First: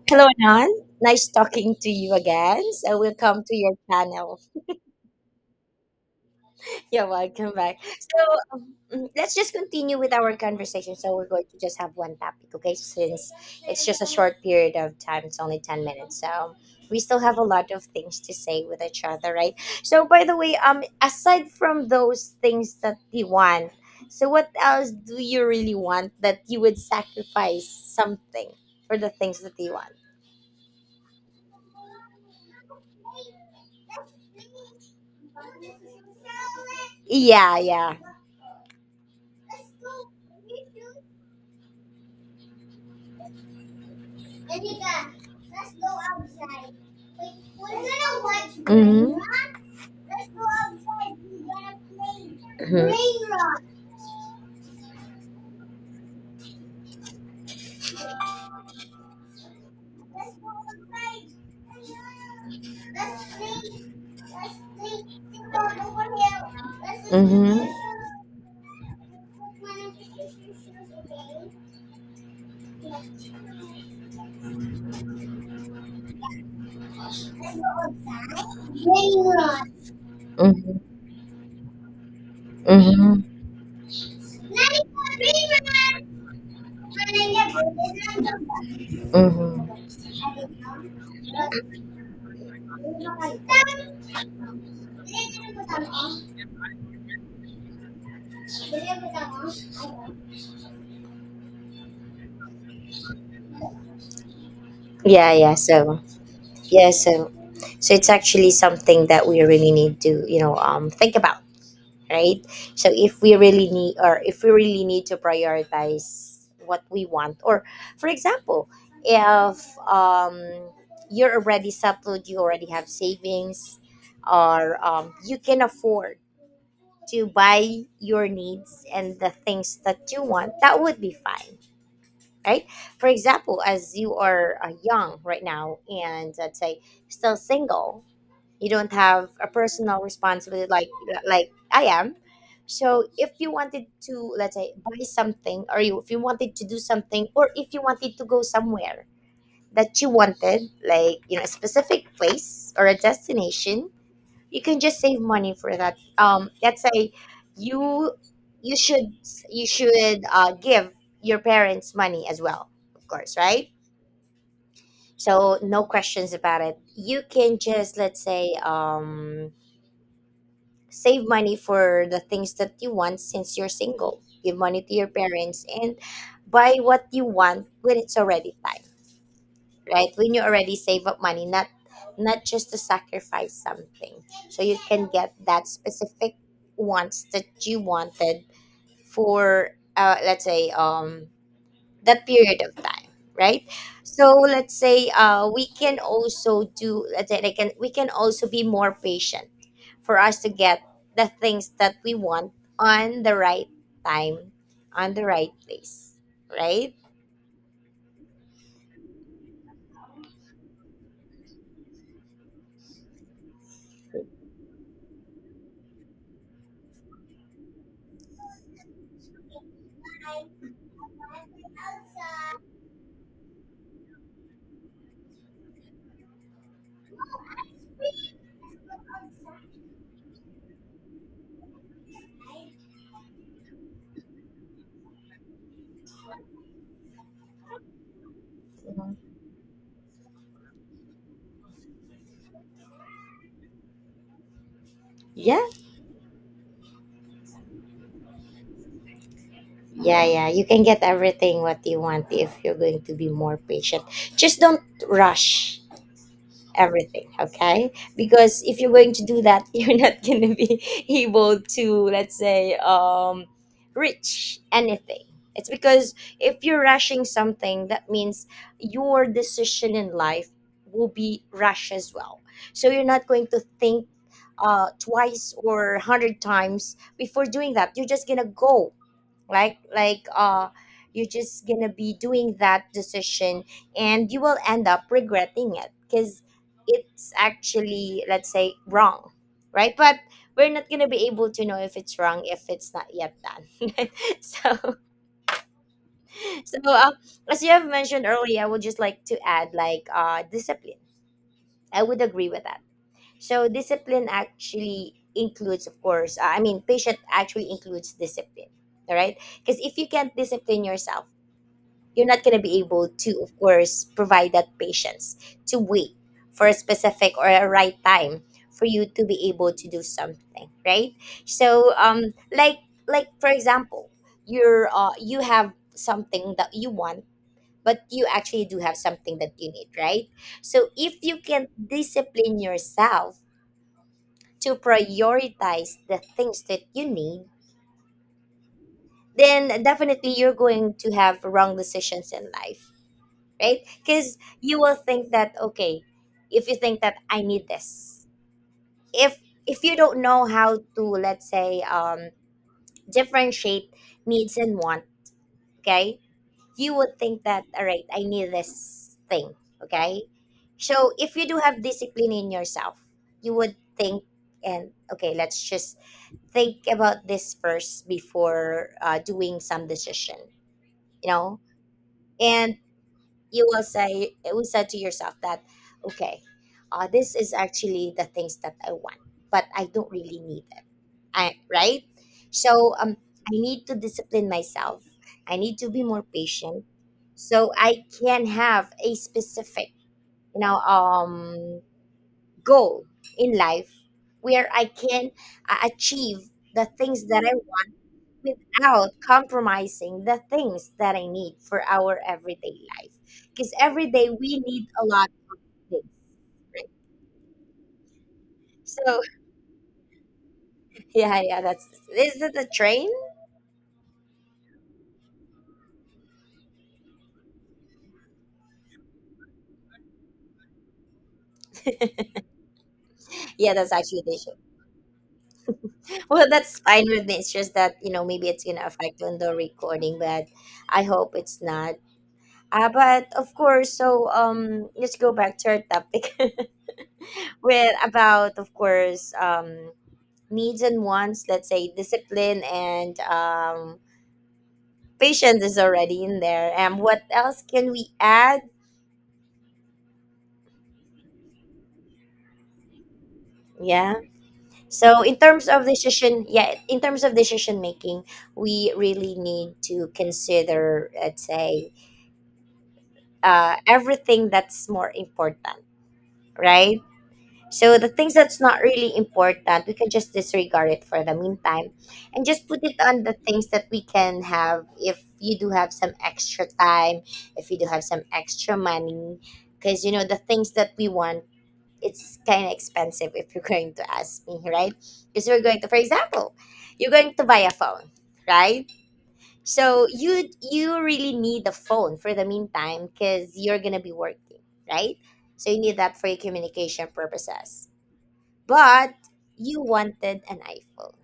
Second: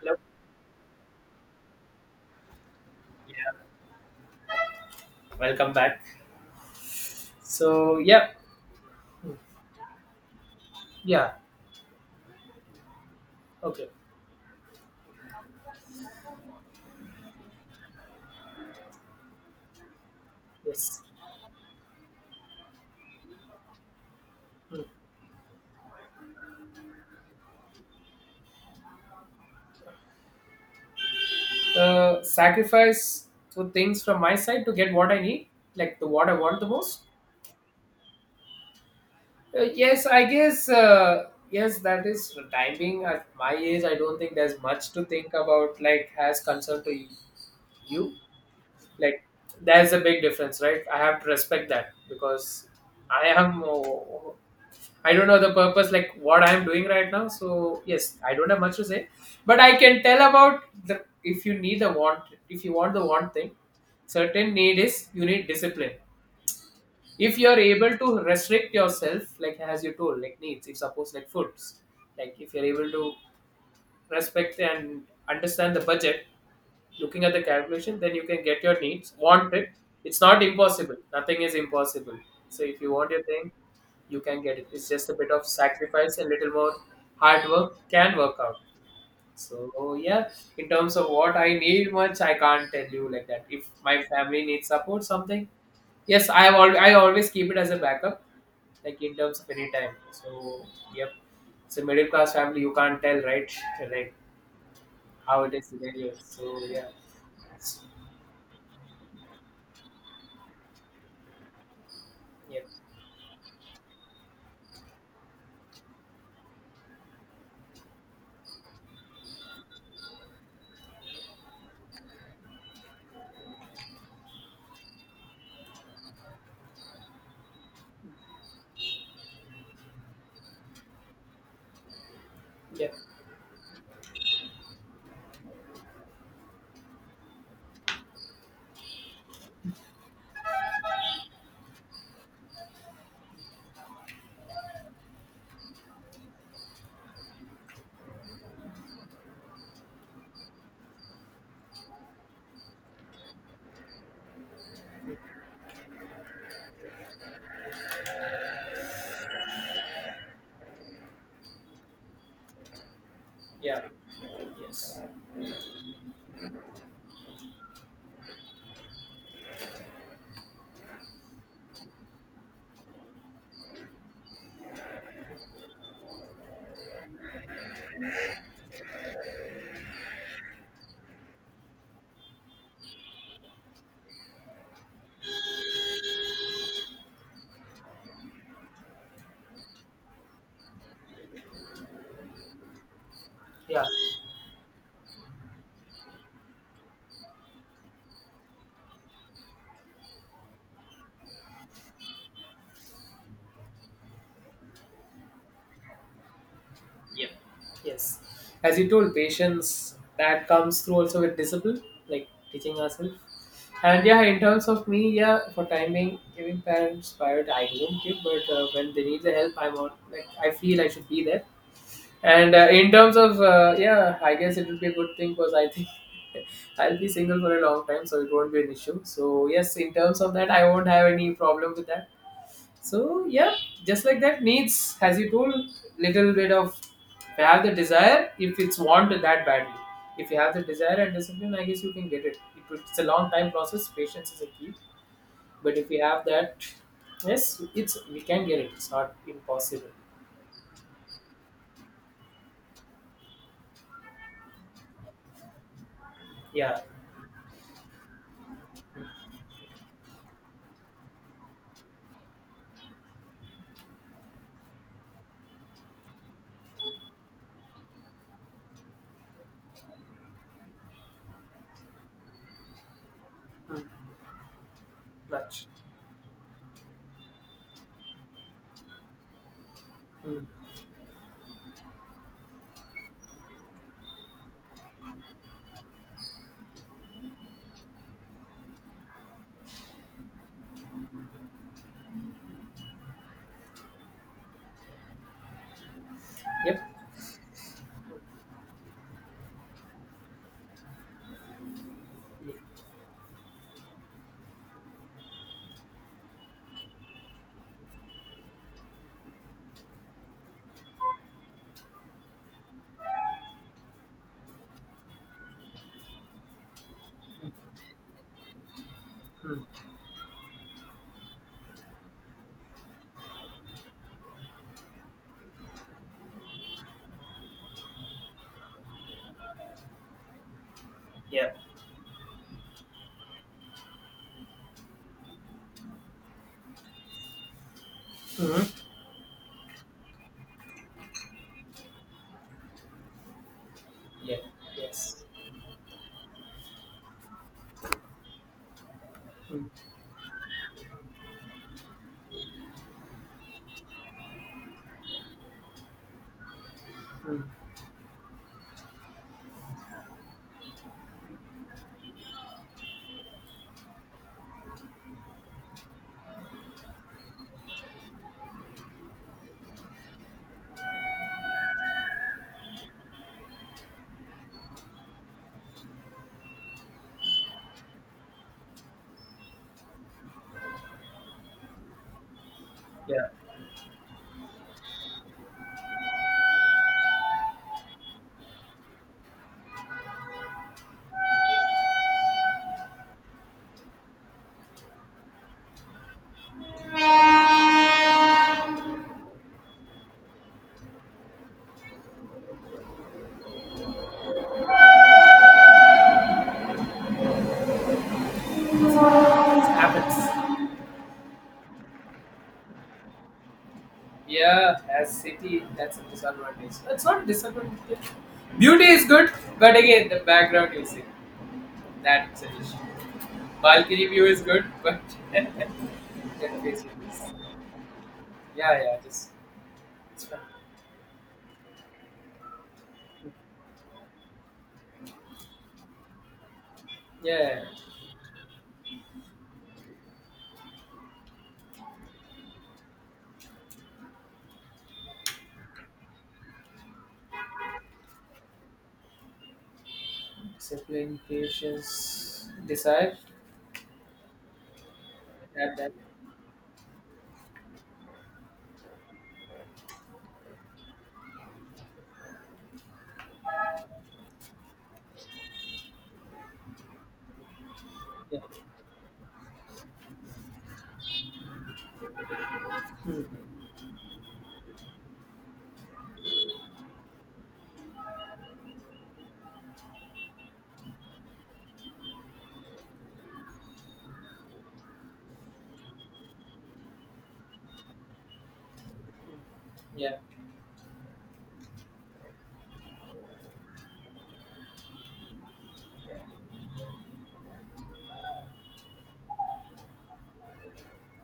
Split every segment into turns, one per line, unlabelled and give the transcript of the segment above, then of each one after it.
Hello.
Hello, Nan. Nice talking to you again. So, welcome to your channel.
Welcome back.
You're welcome back.
So yeah,
Let's just continue with our conversation. So, we're
yeah.
going to just have one topic, okay? Since it's
Okay.
just a short period of time, it's only 10 minutes. So, we still have a lot of things to say with each other, right? So, by the way,
Yes.
aside from those things that you want, so what else do you really want that you would sacrifice something for the things that you want?
The sacrifice to things from my side to get what I need, like the what I want the most.
Yeah, yeah.
Yes, I guess. Yes, that is for time being. At my age, I don't think there's much to think about. Like as concerned to you,
Mhm. Mhm.
like there's a big difference, right? I have to respect that because I am. I don't know the purpose, like what I'm doing right now. So yes, I don't have much to say, but I can tell about the if you need the want, if you want the want thing, certain need is you need discipline. If you are
Mhm.
able to restrict yourself, like as you told, like needs, if suppose like foods, like if you're able to respect and understand the budget, looking at the calculation, then you can get your needs. Want it? It's not
Mhm.
impossible. Nothing is impossible. So if you want your
Mhm.
thing, you can get it. It's just a bit of sacrifice and little more hard work can work out.
Mhm.
So yeah, in terms of what I need much, I can't tell you like that. If my family needs support, something yes, I always keep it as a backup, like in terms of any time. So yep, it's a middle class family. You can't tell right, right
Yeah,
how it
yeah.
is in India. So yeah,
Yeah, so so it's actually something that we really need to, think about, right?
yes.
So if we really need or if we really need to prioritize what we want, or for example, if you're already settled, you already have savings, or you can afford to buy your needs and the things that you want, that would be fine. Right.
Yeah.
For example, as you are young right now, and let's say still single, you don't have a personal responsibility like I am. So if you wanted to, let's say, buy something, or you if you wanted to do something, or if you wanted to go somewhere that you wanted, like, you know, a specific place or a destination, you can just save money for that. Um, let's say you you should you should give your parents money as well, of course, right?
Yeah. Yes.
So no questions about it. You can just, let's say, um, save money for the things that you want since you're single. Give money to your parents and buy what you want when it's already time, right? When you already save up money, not just to sacrifice something. So you can get that specific wants that you wanted for, let's say, um, that period of time, right.
Yeah.
So let's say, we can also do, let's say, they can we can also be more patient for us to get the things that we want on the right time, on the right place, right.
Yeah. Yes. As you told, patience that comes through also with discipline, like teaching ourselves. And yeah, in terms of me, yeah, for timing, giving parents priority, I don't give, but when they need the help, I'm on. Like I feel I should be there. And in terms of yeah, I guess it will be a good thing because I think I'll be single for a long time, so it won't be an issue. So yes, in terms of that, I won't have any problem with that. So yeah, just like that needs, as you told, little bit of if you have the desire, if it's want
Mhm.
that badly. If you have the desire and discipline, I guess you can get it. It's a long time process. Patience is a key.
Yeah,
But if you have that, yes, it's we can get it. It's not impossible.
yeah, yeah, you can get everything what you want if you're going to be more patient. Just don't rush
Yeah.
everything, okay, because if you're going to do that, you're not going to be able to, let's say, reach anything. It's because if you're rushing something, that means your decision in life will be rush as well, so you're not going to
Mm.
think twice
Much.
or 100 times before doing that. You're just gonna go like like
Mm.
uh you're just gonna be doing that decision, and you will end up regretting it because it's actually, let's say, wrong, right? But we're not gonna be able to know if it's wrong if it's not yet done. So so
Yep.
uh, as you have mentioned earlier, I would just like to add, like, discipline. I would agree with that. So discipline actually includes, of course, I mean, patient actually includes discipline, all right, because if you can't discipline yourself, you're not going to be able to, of course, provide that patience to wait for a specific or a right time for you to be
Mm.
able to do something, right. So like, for example, you have something that you want, but you actually do have something that you need, right. So if you
Yeah.
can discipline yourself to prioritize the things that you need,
Mm.
then definitely you're going to have wrong decisions in life, right?
Yeah.
Because you will
Yes.
think that, okay, if you think that I need this, if
Mm.
if you don't know how to, let's say, differentiate needs and want, okay, you would
Mm.
think that, all right, I need this thing, okay. So if you do have discipline in yourself, you would think and, okay, let's just think about this first before doing some decision, you know, and you will say it will say to yourself that, okay, this is actually the things that I want, but I don't really need it, I, right. So
Yeah.
I need to discipline myself, I need to be more patient, so I can have a specific, you know, goal in life, where I can achieve the things that I, without compromising the things that I need for our everyday life. Because every day we need a lot of things, right? So
It happens.
yeah, yeah, that's, is it the train?
Yeah, as city, that's a disadvantage. It's not a disadvantage. Beauty is good, but again, the background you see, that's an issue.
Yeah, that's
Balcony
actually
view
the
is
issue.
good, but
Well,
that face
that's
is-
fine with me. It's just that, you know, maybe it's
yeah,
gonna
yeah,
affect
just
on the recording,
it's fine.
but I hope it's not. But of course, so let's go back to our topic,
Yeah,
with, about, of course, needs and wants. Let's say discipline and patience is already in there. What else can we add?
discipline, patience, desire.
Yeah. So in terms
That,
of
that,
decision, yeah, in terms of decision making, we really need to consider, let's say, everything that's more important, right? So the things
yeah,
that's not really important, we can just disregard it for the meantime, and just put it on the things that we can have. If you do have some extra time, if you do have some extra money, because you know the things that we want, it's kind of expensive if you're going to ask me, right? Because we're going to, for example, you're going to buy a phone, right? So
yeah.
you really need a phone for the meantime because you're gonna be working, right? So you need that for your communication purposes. But you wanted an iPhone,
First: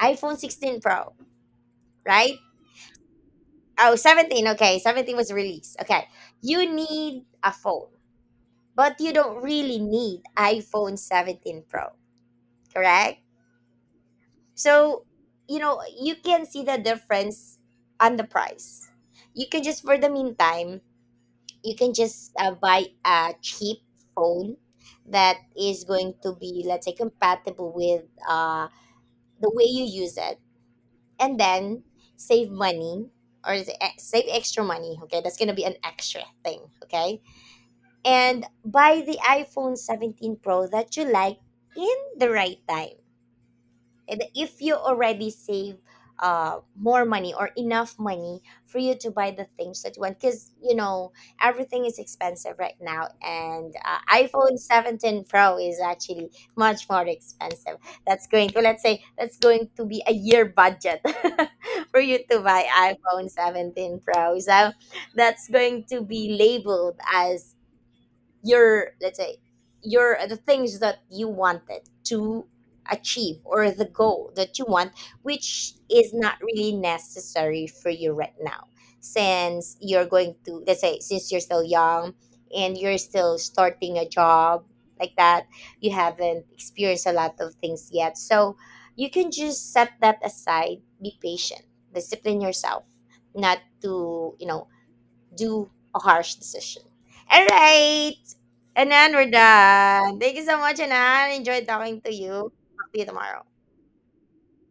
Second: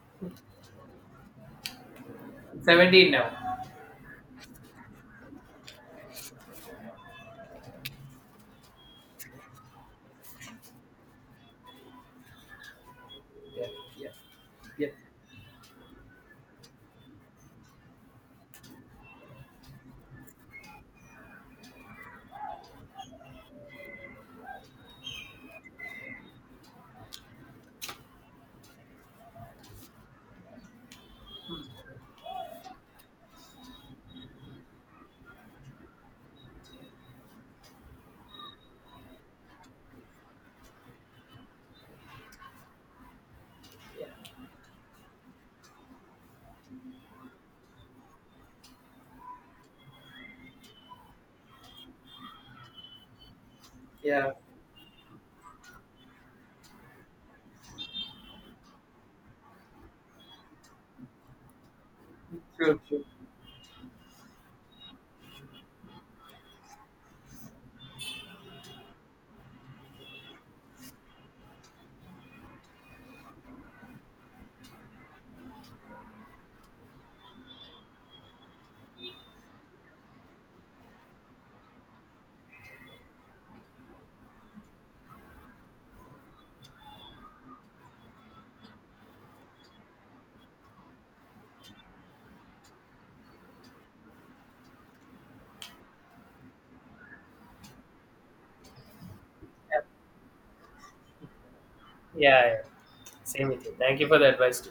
iPhone 16 Pro, right?
17 now.
Oh, 17, okay, 17 was released. Okay, you need a phone, but you don't really need iPhone 17 Pro, correct?
Yeah, yeah, yeah,
So, you know, you can see the difference on the price. You can just, for the meantime, you can just buy a cheap phone that is going to be, let's say, compatible with the way you use it, and
hmm,
then save money, or is it, save extra money. Okay, that's gonna be an extra thing. Okay, and buy the iPhone 17 Pro that you like in the right time.
yeah,
And if you already save more money or enough money for you to buy the things that you want, because you know everything is expensive right now, and
yeah.
iPhone 17 Pro is actually much more expensive. That's going to Let's say that's going to be a year budget for you to buy
True, true.
iPhone 17 Pro. So that's going to be labeled as your, let's say, your, the things that you wanted to achieve, or the goal that you want, which is not really necessary for you right now, since you're going to, let's say, since you're still young and you're still starting a job like that, you haven't experienced a lot of things yet. So you can just set that aside, be patient, discipline yourself not to, you know, do a harsh decision. All right. Anan, we're
Yeah,
done. Thank you so much, Anan. Enjoyed talking to
yeah.
you.
Yeah.
Talk to you tomorrow.
Same with you. Thank you for the advice.